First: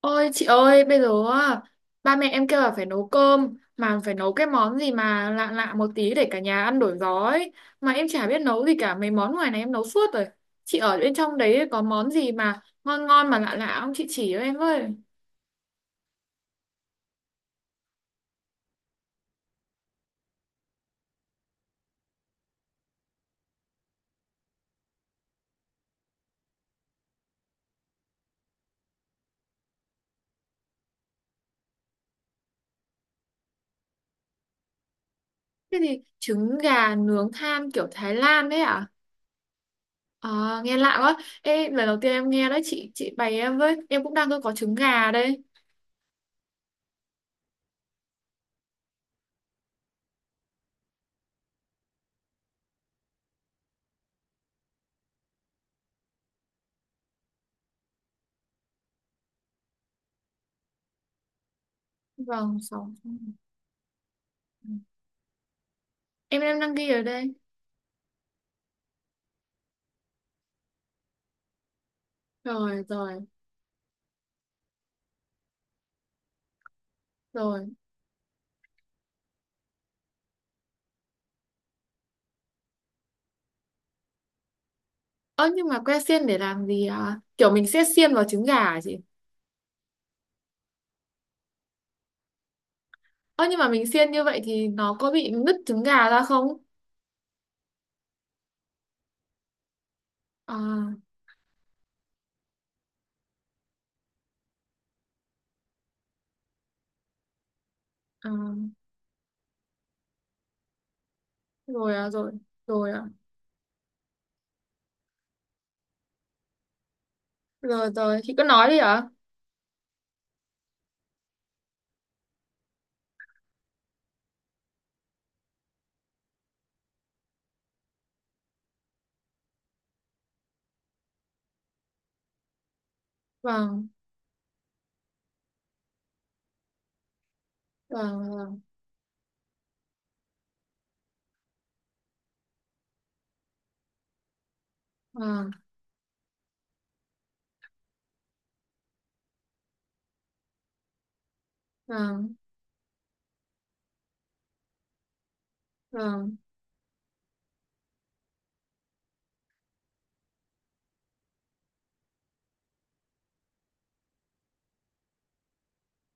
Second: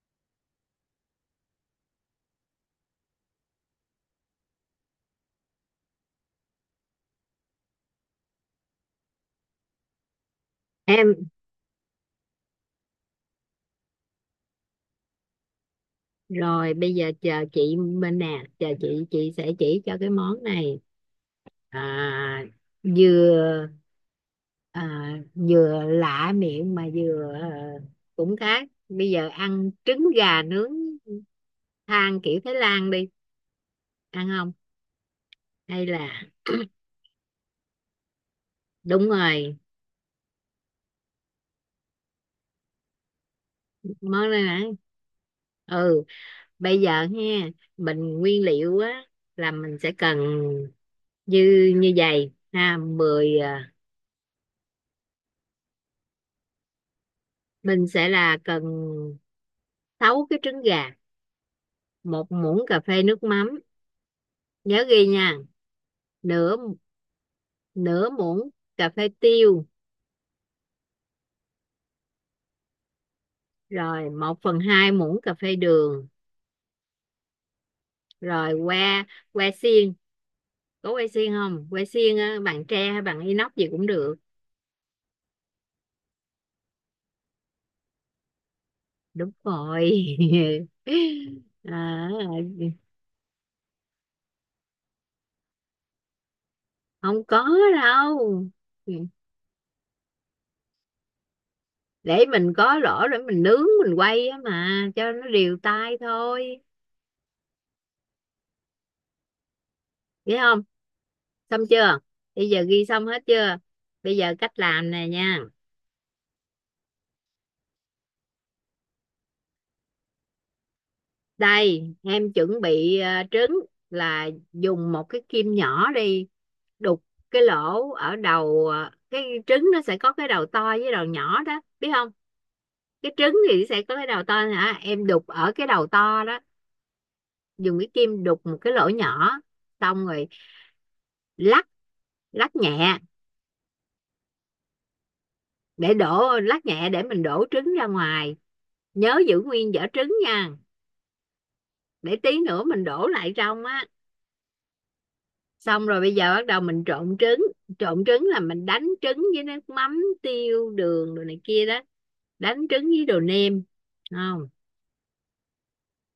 Ôi chị ơi, bây giờ á, ba mẹ em kêu là phải nấu cơm mà phải nấu cái món gì mà lạ lạ một tí để cả nhà ăn đổi gió ấy. Mà em chả biết nấu gì cả, mấy món ngoài này em nấu suốt rồi. Chị ở bên Em. trong đấy có món gì mà ngon ngon mà lạ lạ không chị chỉ cho em với. Rồi bây giờ chờ chị Minh nè, chờ chị sẽ chỉ cho cái món này, à, vừa vừa lạ miệng, mà vừa cũng khác. Bây giờ ăn trứng gà nướng than kiểu Thái Lan đi, ăn không? Cái Hay gì là... trứng gà nướng than kiểu Thái Lan đấy à? đúng rồi, À, nghe lạ quá. Ê, lần đầu tiên em nghe đấy, chị bày em với. Em cũng đang món này có nè. trứng gà đây. Ừ, bây giờ ha mình nguyên liệu á là mình sẽ cần như như vậy ha. Mình sẽ là cần 6 cái trứng gà, một muỗng Vâng, cà sáu. phê nước mắm. Nhớ ghi nha. Em nửa em đang ghi ở đây. nửa muỗng cà phê tiêu, Rồi, rồi, rồi một phần hai muỗng cà phê đường. rồi. Rồi que que xiên, có que xiên không? Que xiên á, bằng tre hay bằng inox gì cũng được. Ơ nhưng mà que xiên để làm gì à? Kiểu mình sẽ xiên vào trứng gà hả chị? Đúng rồi. À, Ơ nhưng mà mình xiên như vậy thì nó có bị nứt trứng gà ra không? không có đâu, À, để mình có lỗ để mình nướng mình quay á, mà cho nó đều tay thôi. à Vậy không, xong rồi, chưa? à rồi, Bây giờ ghi rồi, xong à hết chưa? Bây giờ cách làm nè nha. rồi, rồi chị cứ nói đi ạ. Đây em chuẩn bị trứng, là dùng một cái kim nhỏ đi đục cái lỗ ở đầu. Ờ, cái trứng nó sẽ có cái đầu to với đầu nhỏ đó, biết không? Cái trứng thì sẽ Vâng, có cái đầu to hả, em đục ở cái đầu to đó, dùng cái kim vâng, đục một vâng, cái lỗ nhỏ. Xong rồi lắc, lắc nhẹ vâng, để đổ, lắc nhẹ để mình đổ trứng ra ngoài. Nhớ giữ nguyên vỏ trứng nha, để vâng, tí nữa mình đổ lại trong á. Xong rồi bây giờ vâng, bắt đầu mình trộn trứng. Trộn trứng là mình đánh trứng với nước mắm, tiêu, đường, đồ này kia đó. Đánh trứng với đồ nêm, không?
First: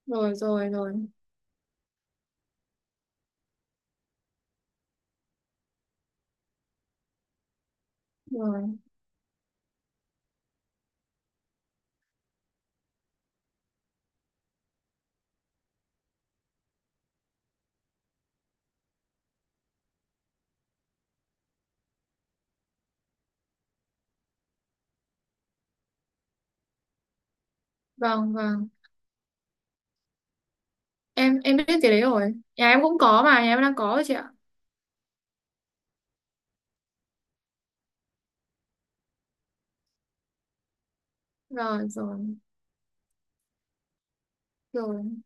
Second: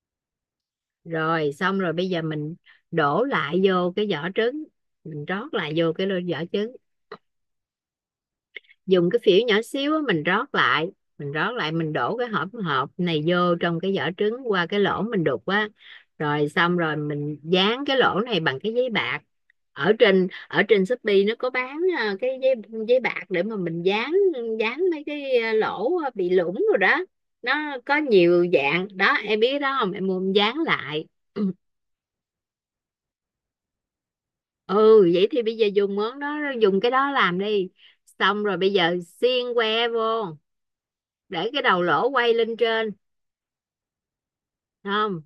rồi, rồi, rồi, Rồi xong rồi bây giờ mình đổ lại vô cái vỏ trứng, mình rót lại vô cái lô vỏ trứng. rồi, Dùng cái phễu nhỏ xíu mình rót lại, mình đổ cái hỗn hợp này vô trong cái vỏ trứng qua cái lỗ mình đục á. Rồi xong rồi mình dán cái lỗ này bằng cái giấy bạc. Ở trên Shopee nó có bán à, cái giấy, giấy bạc để mà mình dán, dán mấy cái lỗ bị lủng rồi đó. Nó có vâng, nhiều vâng, dạng đó em biết đó không, em mua em dán lại. em biết cái đấy rồi, nhà em cũng có, mà nhà em đang có rồi chị ạ. Ừ, vậy thì bây giờ dùng món đó dùng cái đó làm đi. Xong rồi bây giờ xiên que vô, để cái đầu Rồi, lỗ rồi, quay lên trên, rồi, không?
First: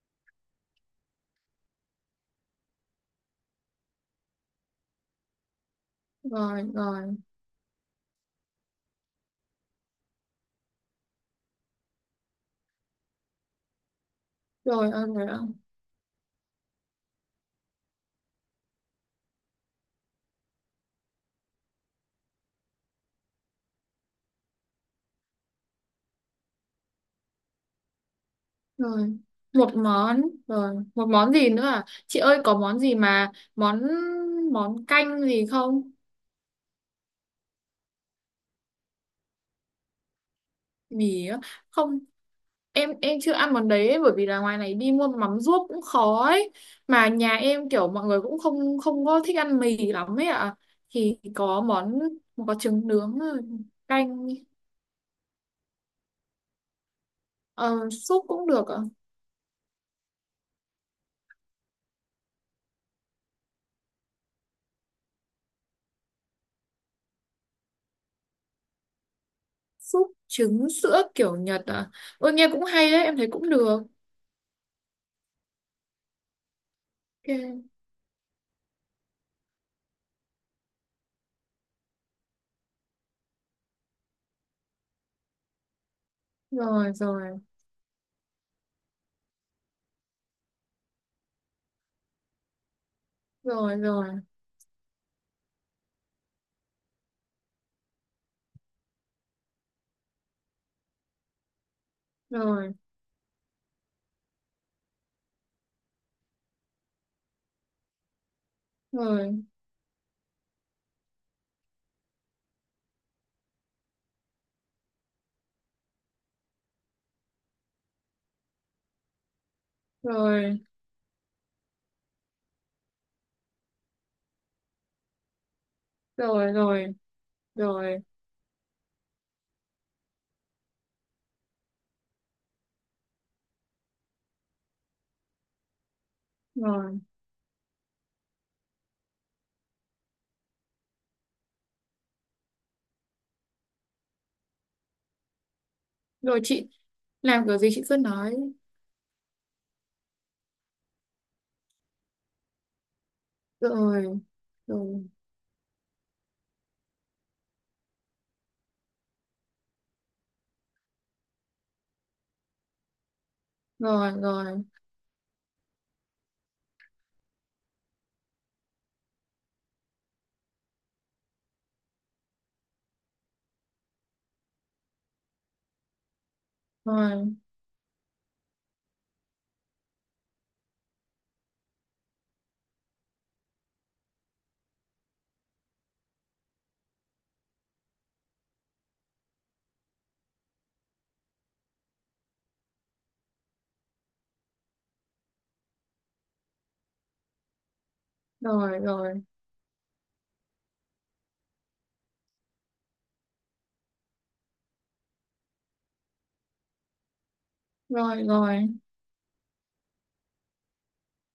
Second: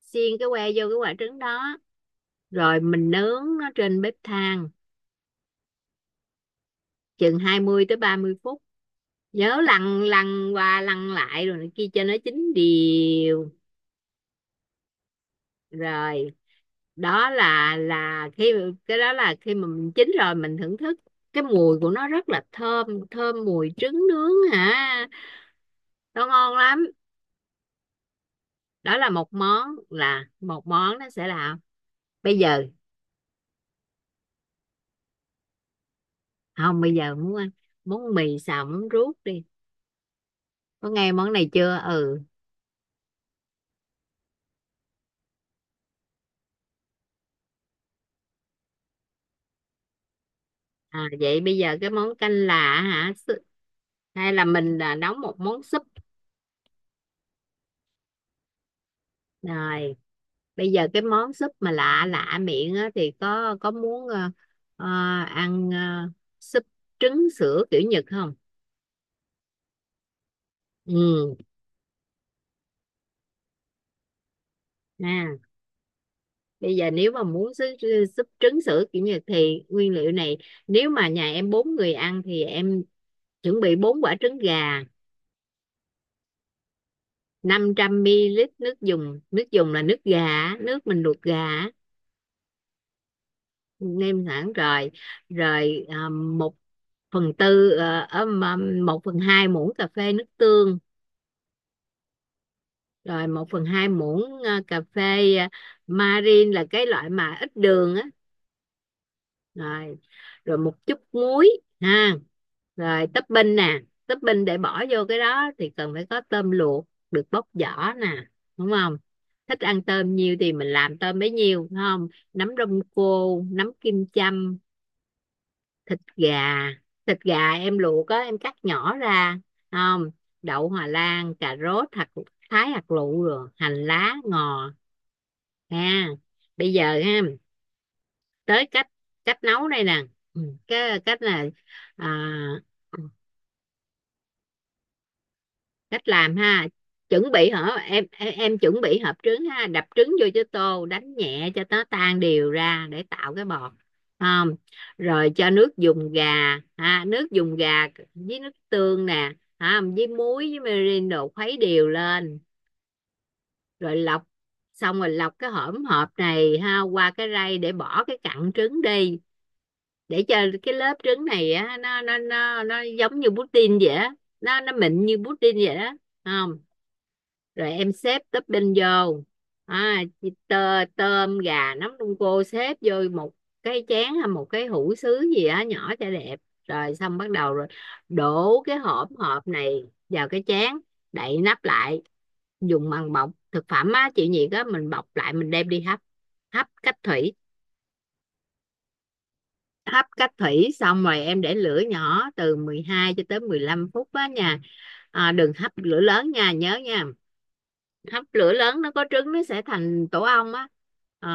Xiên cái que vô cái quả trứng đó, rồi mình nướng nó trên bếp than rồi, rồi, chừng 20-30 phút. Nhớ lăn, lăn qua lăn lại rồi kia cho nó chín đều. rồi, ơn rồi ạ. Rồi đó là khi... cái đó là khi mà mình chín rồi mình thưởng thức, cái mùi của nó rất là thơm, thơm mùi trứng nướng hả, nó ngon lắm. Đó là Rồi một món, một món, là một rồi món một nó sẽ món gì là... nữa à chị bây ơi, có giờ món gì mà món, món canh gì không? không, bây giờ muốn ăn món mì xào món ruốc đi. Có nghe Mì món á? này chưa? Không, Ừ. em chưa ăn món đấy ấy, bởi vì là ngoài này đi mua mắm ruốc cũng khó ấy, mà nhà em kiểu mọi người cũng không không có thích ăn mì lắm ấy ạ à. À, Thì vậy bây có giờ cái món, món canh có là trứng hả, nướng rồi, canh. hay là mình là nấu một món súp. Ờ, Súp cũng được ạ. Rồi bây giờ cái món súp mà lạ lạ miệng á, thì có muốn ờ, ăn súp trứng sữa kiểu Nhật không? Súp trứng sữa Ừ. kiểu Nhật à? Ôi nghe cũng hay đấy, em thấy cũng được. À, bây giờ nếu mà muốn súp, OK. súp trứng sữa kiểu Nhật thì nguyên liệu này. Nếu mà nhà em bốn người ăn thì em chuẩn bị bốn quả trứng gà, Rồi, rồi, 500 ml nước dùng, nước dùng là nước gà, nước mình luộc gà á, rồi, rồi, nêm sẵn rồi. Rồi một phần tư một phần hai muỗng cà phê nước tương, rồi, rồi một phần hai muỗng cà phê marin là cái loại mà ít đường á. rồi, Rồi, rồi một chút muối ha. Rồi topping nè, topping để bỏ vô cái đó thì cần phải có tôm luộc được bóc vỏ nè, đúng không? Thích ăn tôm nhiều thì rồi, mình làm tôm bấy nhiêu, đúng không? Nấm đông cô, nấm kim châm, thịt rồi, gà. rồi, Thịt gà em rồi, luộc á em cắt nhỏ ra, đúng không? Đậu hòa lan, cà rốt hạt thái hạt lựu, rồi hành lá, ngò ha. Bây giờ rồi, ha tới cách, cách nấu đây nè. Ừ, cái cách là à, cách làm rồi ha. chị, Chuẩn làm bị kiểu gì hả chị cứ em, em nói. em chuẩn bị hộp trứng ha, đập trứng vô cho tô đánh nhẹ cho nó tan đều ra để tạo cái bọt, Rồi, không? rồi, Rồi cho nước dùng gà ha, nước dùng gà với nước tương nè ha, với muối, với mirin đồ, khuấy đều lên. Rồi rồi, lọc, rồi, xong rồi lọc cái hỗn hợp này ha qua cái rây để bỏ cái cặn trứng đi, để cho cái lớp trứng này á nó giống như pudding vậy á, nó mịn như pudding vậy đó, không? rồi, Rồi em xếp topping vô, tôm gà nấm đông cô xếp vô một cái chén hay một cái hũ sứ gì á nhỏ cho đẹp. Rồi xong bắt đầu rồi, đổ cái hỗn hợp này vào cái chén, đậy nắp lại, dùng bằng bọc thực phẩm á chịu nhiệt á, mình bọc lại mình đem đi hấp, hấp cách thủy. rồi, rồi, Hấp cách thủy xong rồi em để lửa nhỏ từ 12-15 phút á nha. À, đừng hấp lửa lớn nha, nhớ nha. rồi, Hấp lửa rồi. lớn nó có trứng nó sẽ thành tổ ong á. À,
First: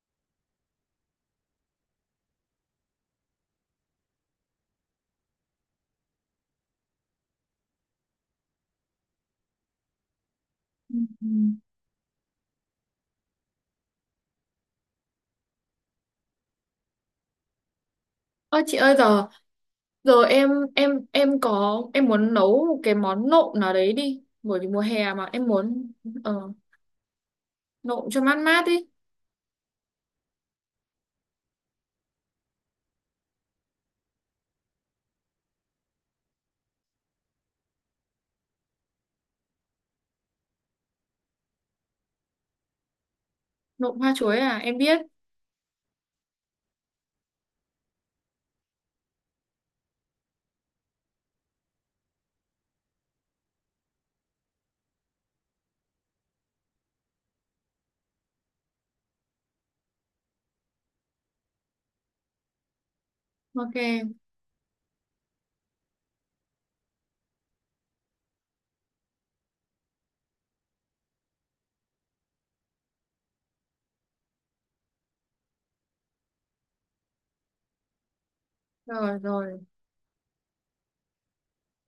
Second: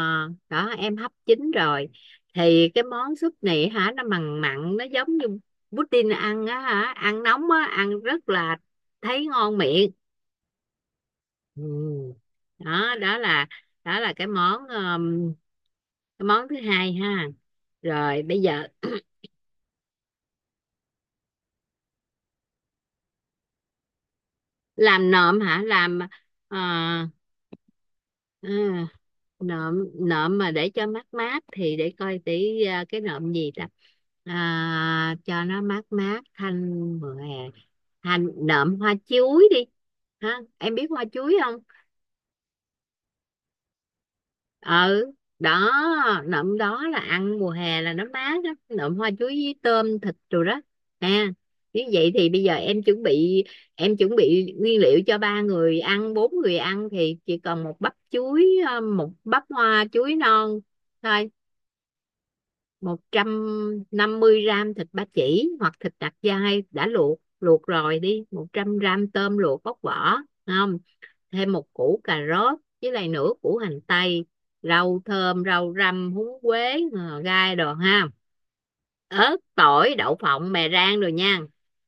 đó em hấp chín rồi thì cái món súp này hả, nó mặn mặn, nó giống như pudding ăn á hả, ăn nóng á, ăn rất là thấy ngon miệng. Ừ, ừ. Ừ. Đó đó là, đó là cái món thứ hai ha. Rồi bây Ơ giờ chị ơi giờ, giờ em, em có, em muốn nấu một cái món nộm nào đấy đi, bởi vì mùa làm hè mà nộm em hả, muốn, làm ờ, nộm cho mát à, mát đi. nộm, nộm mà để cho mát mát thì để coi tí à, cái nộm gì ta, à, cho nó mát mát thanh mùa hè. Hành nộm hoa chuối đi ha, em biết hoa chuối không? Nộm hoa chuối à, Ừ, em biết. đó. Nậm đó là ăn mùa hè là nó mát lắm, nậm hoa chuối với tôm thịt rồi đó nè. Như vậy thì bây giờ em chuẩn bị, em chuẩn bị nguyên liệu cho ba người ăn bốn người ăn thì chỉ còn một bắp chuối, một bắp hoa chuối non thôi. một trăm OK. năm mươi gram thịt ba chỉ hoặc thịt nạc dai đã luộc, luộc rồi đi, 100 g tôm luộc bóc vỏ, không? Thêm một củ cà rốt với lại nửa củ hành tây, rau thơm, rau răm, húng quế, gai đồ ha, Rồi, ớt, rồi, tỏi, đậu phộng, mè rang rồi nha.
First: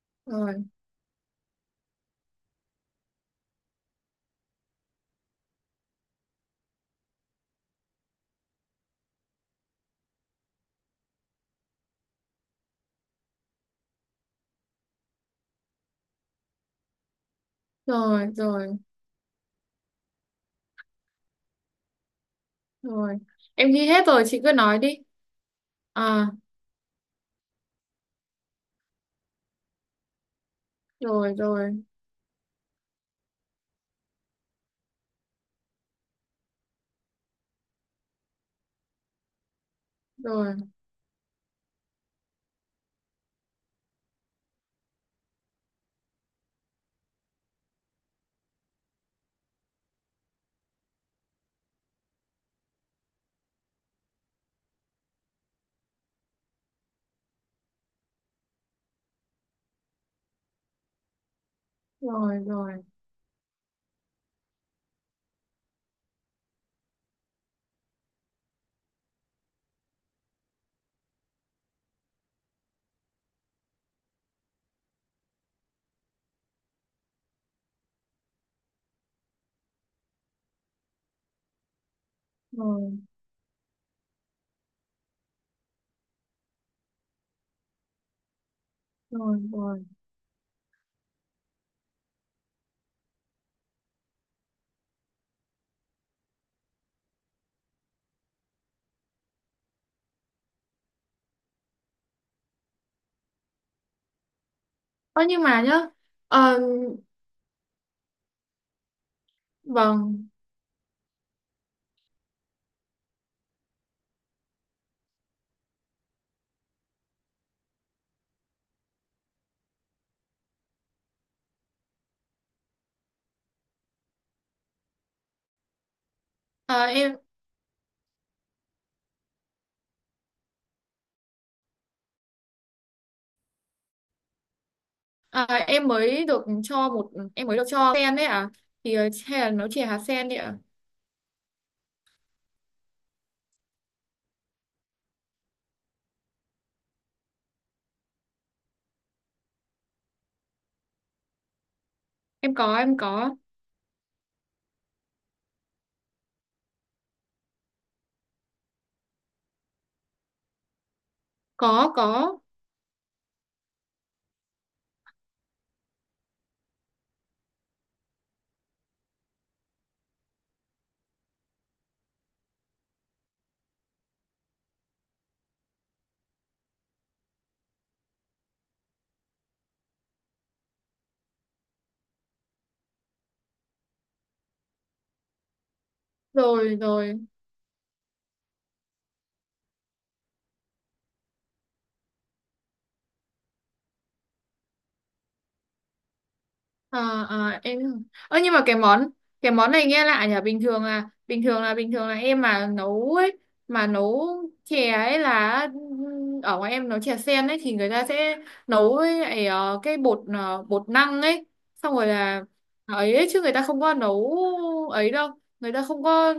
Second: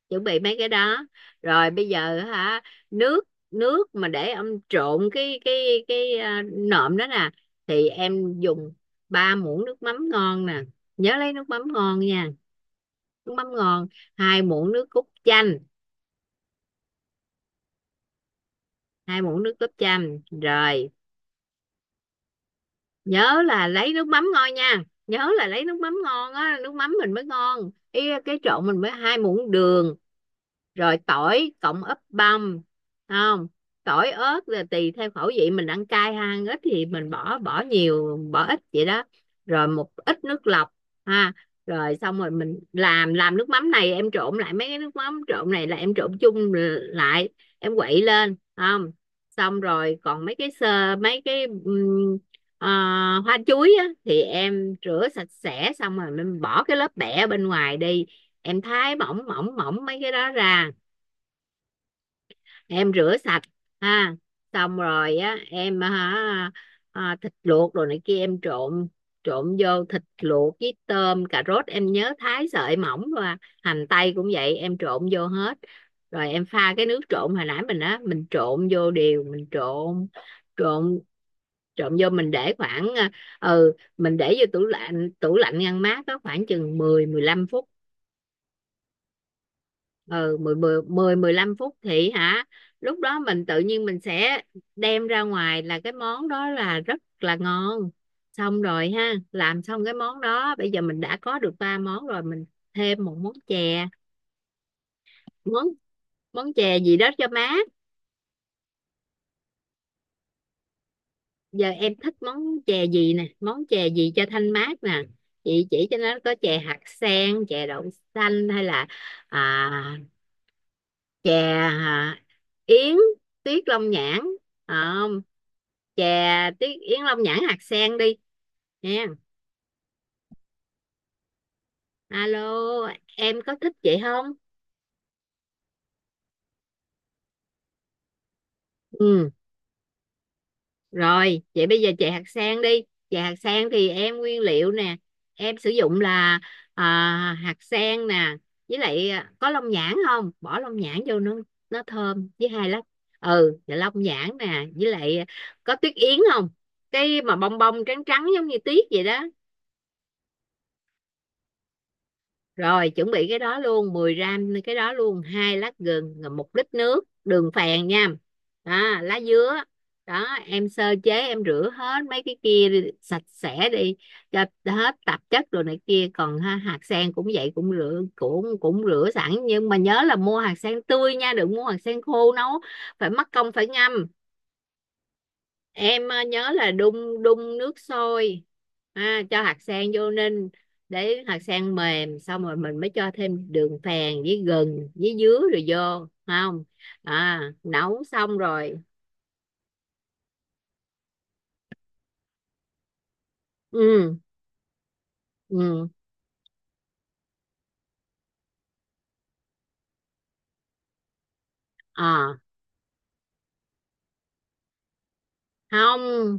Chuẩn bị rồi, mấy cái đó. Rồi bây giờ hả, nước, nước mà để ông trộn cái nộm đó nè, thì em dùng ba muỗng nước mắm ngon nè. Nhớ lấy nước mắm ngon nha, nước mắm ngon. Hai muỗng nước cốt chanh, rồi, rồi, hai muỗng nước cốt chanh rồi. rồi, Nhớ là em ghi lấy hết nước rồi mắm chị cứ ngon nói nha, đi. nhớ là lấy nước mắm À, ngon á, nước mắm mình mới ngon ý, cái trộn mình mới hai muỗng đường. Rồi rồi, tỏi rồi, cộng ớt băm, không? Tỏi ớt là tùy theo khẩu vị mình ăn cay hay ăn ít thì mình bỏ bỏ nhiều bỏ ít vậy đó. Rồi một ít nước rồi, lọc ha. Rồi xong rồi mình làm nước mắm này, em trộn lại mấy cái nước mắm trộn này là em trộn chung lại, em quậy lên không. Xong rồi còn mấy cái sơ mấy cái ờ, hoa chuối á, thì em rửa sạch sẽ xong rồi mình bỏ cái lớp bẹ bên ngoài đi, em thái mỏng mỏng mỏng mấy cái đó ra, rồi, rồi, em rửa sạch ha. Xong rồi á em hả, thịt luộc rồi này kia em trộn, trộn vô thịt luộc với tôm cà rốt em nhớ thái sợi mỏng và hành tây cũng vậy em trộn vô hết. Rồi em pha cái nước trộn hồi nãy mình á mình trộn vô đều, mình trộn trộn trộn vô, mình để khoảng rồi, ừ, mình để vô tủ lạnh, tủ lạnh ngăn mát có khoảng chừng mười mười lăm phút. rồi, rồi. Ừ, 10 10 10 15 phút thì hả, lúc đó mình tự nhiên mình sẽ đem ra ngoài là cái món đó là rất là ngon. Xong rồi ha làm xong cái món đó bây giờ mình đã có được ba món rồi, mình thêm một món chè, Ơ nhưng mà món... nhá. món ờ, chè gì đó cho mát. vâng. Giờ em thích món chè gì nè, món chè gì cho thanh mát nè, chị chỉ cho. Nó có chè hạt sen, chè đậu xanh hay là à, chè yến tuyết long nhãn. Ờ, chè tí Ờ, Yến em, Long nhãn hạt sen đi nha. Alo, em có thích vậy không? ờ, em mới được cho một, em mới được cho sen đấy à, thì Ừ. hay là nó chỉ hạt sen đấy ạ. Rồi vậy bây giờ chè hạt sen đi. Chè hạt sen thì em nguyên liệu nè, em sử dụng là à, hạt sen nè, với lại có long nhãn không? Bỏ long nhãn vô nó thơm, với Em hai có, lát. em có. Ừ, và long nhãn nè, với lại có tuyết yến không? Cái mà bông bông trắng trắng giống như tuyết vậy đó. Có, có. Rồi chuẩn bị cái đó luôn 10 gram cái đó luôn, hai lát gừng, rồi 1 lít nước đường phèn nha. Đó, lá dứa. Đó em sơ chế em rửa hết mấy cái kia đi, sạch sẽ đi cho hết tạp chất rồi này kia, còn ha hạt sen cũng vậy cũng rửa cũng cũng rửa sẵn nhưng mà nhớ là mua hạt sen tươi nha, đừng mua hạt sen khô nấu phải mất công phải ngâm. Em nhớ là Rồi, rồi. đun đun nước sôi ha, cho hạt sen vô ninh để hạt sen mềm, xong rồi mình mới cho thêm đường phèn với gừng với dứa rồi vô, không? Ờ, À ờ, em. nấu xong Ơ nhưng mà rồi. cái món, cái món này nghe lạ nhỉ, bình thường là bình thường là bình thường là em mà nấu ấy, mà Ừ, nấu chè ấy là ừ. Ở ngoài em nấu chè sen ấy thì người ta sẽ nấu với lại, cái bột, bột năng ấy, xong rồi À là ấy, ấy chứ người ta không có nấu ấy đâu, người ta không, không có,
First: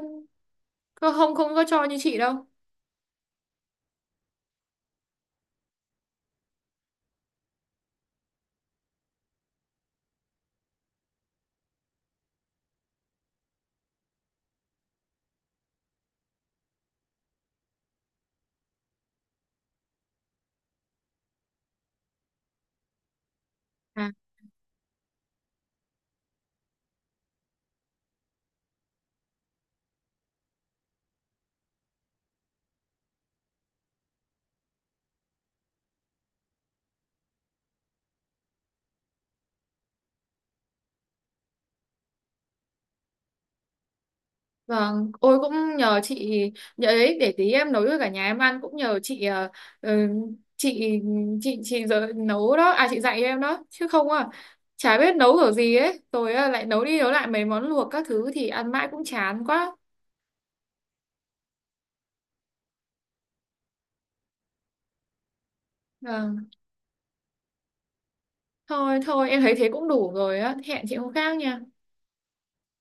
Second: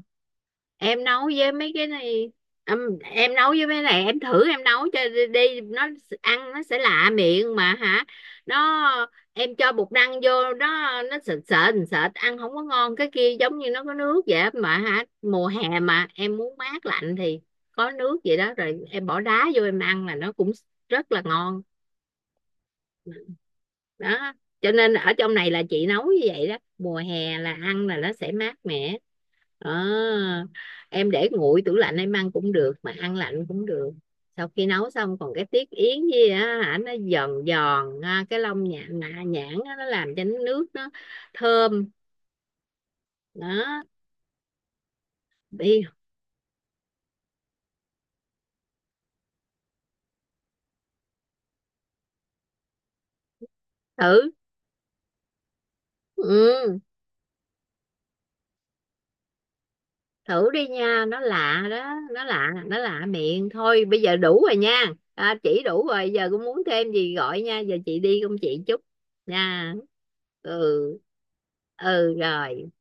em nấu không, với không có mấy cho cái như chị này, đâu. Em nấu với mấy này em thử em nấu cho đi, đi nó ăn nó sẽ lạ miệng mà hả. Nó... em cho bột năng vô nó sệt sệt sệt ăn không có ngon. Cái kia giống như nó có nước vậy á mà hả, mùa hè mà em muốn mát lạnh thì có nước vậy đó rồi em bỏ đá vô em ăn là nó cũng rất là ngon. Đó, cho nên ở trong này là chị nấu như vậy đó, mùa hè là ăn là nó sẽ mát mẻ. À, em để nguội tủ lạnh em ăn cũng được mà ăn lạnh cũng được. Sau khi nấu xong còn cái tiết yến gì á, hả nó giòn giòn ha, cái lông nhãn nhãn á, nó làm cho nước nó thơm. Đó Vâng, ôi cũng đi nhờ chị, nhờ ấy để tí em nấu cho cả nhà em ăn, cũng nhờ chị. Ờ, ừ, chị, chị giờ nấu đó, à chị dạy em đó chứ không à thử. chả biết nấu kiểu gì ấy, rồi à, lại Ừ, nấu đi nấu lại mấy món luộc các thứ thì ăn mãi cũng chán quá. thử đi nha, nó lạ đó, nó lạ, nó lạ miệng thôi. Bây giờ đủ rồi nha, à chỉ đủ rồi, giờ cũng Vâng, muốn thêm gì gọi nha, giờ chị đi công chị chút. thôi thôi em thấy thế Nha. cũng đủ rồi á, hẹn chị Ừ. hôm khác nha. Ừ rồi.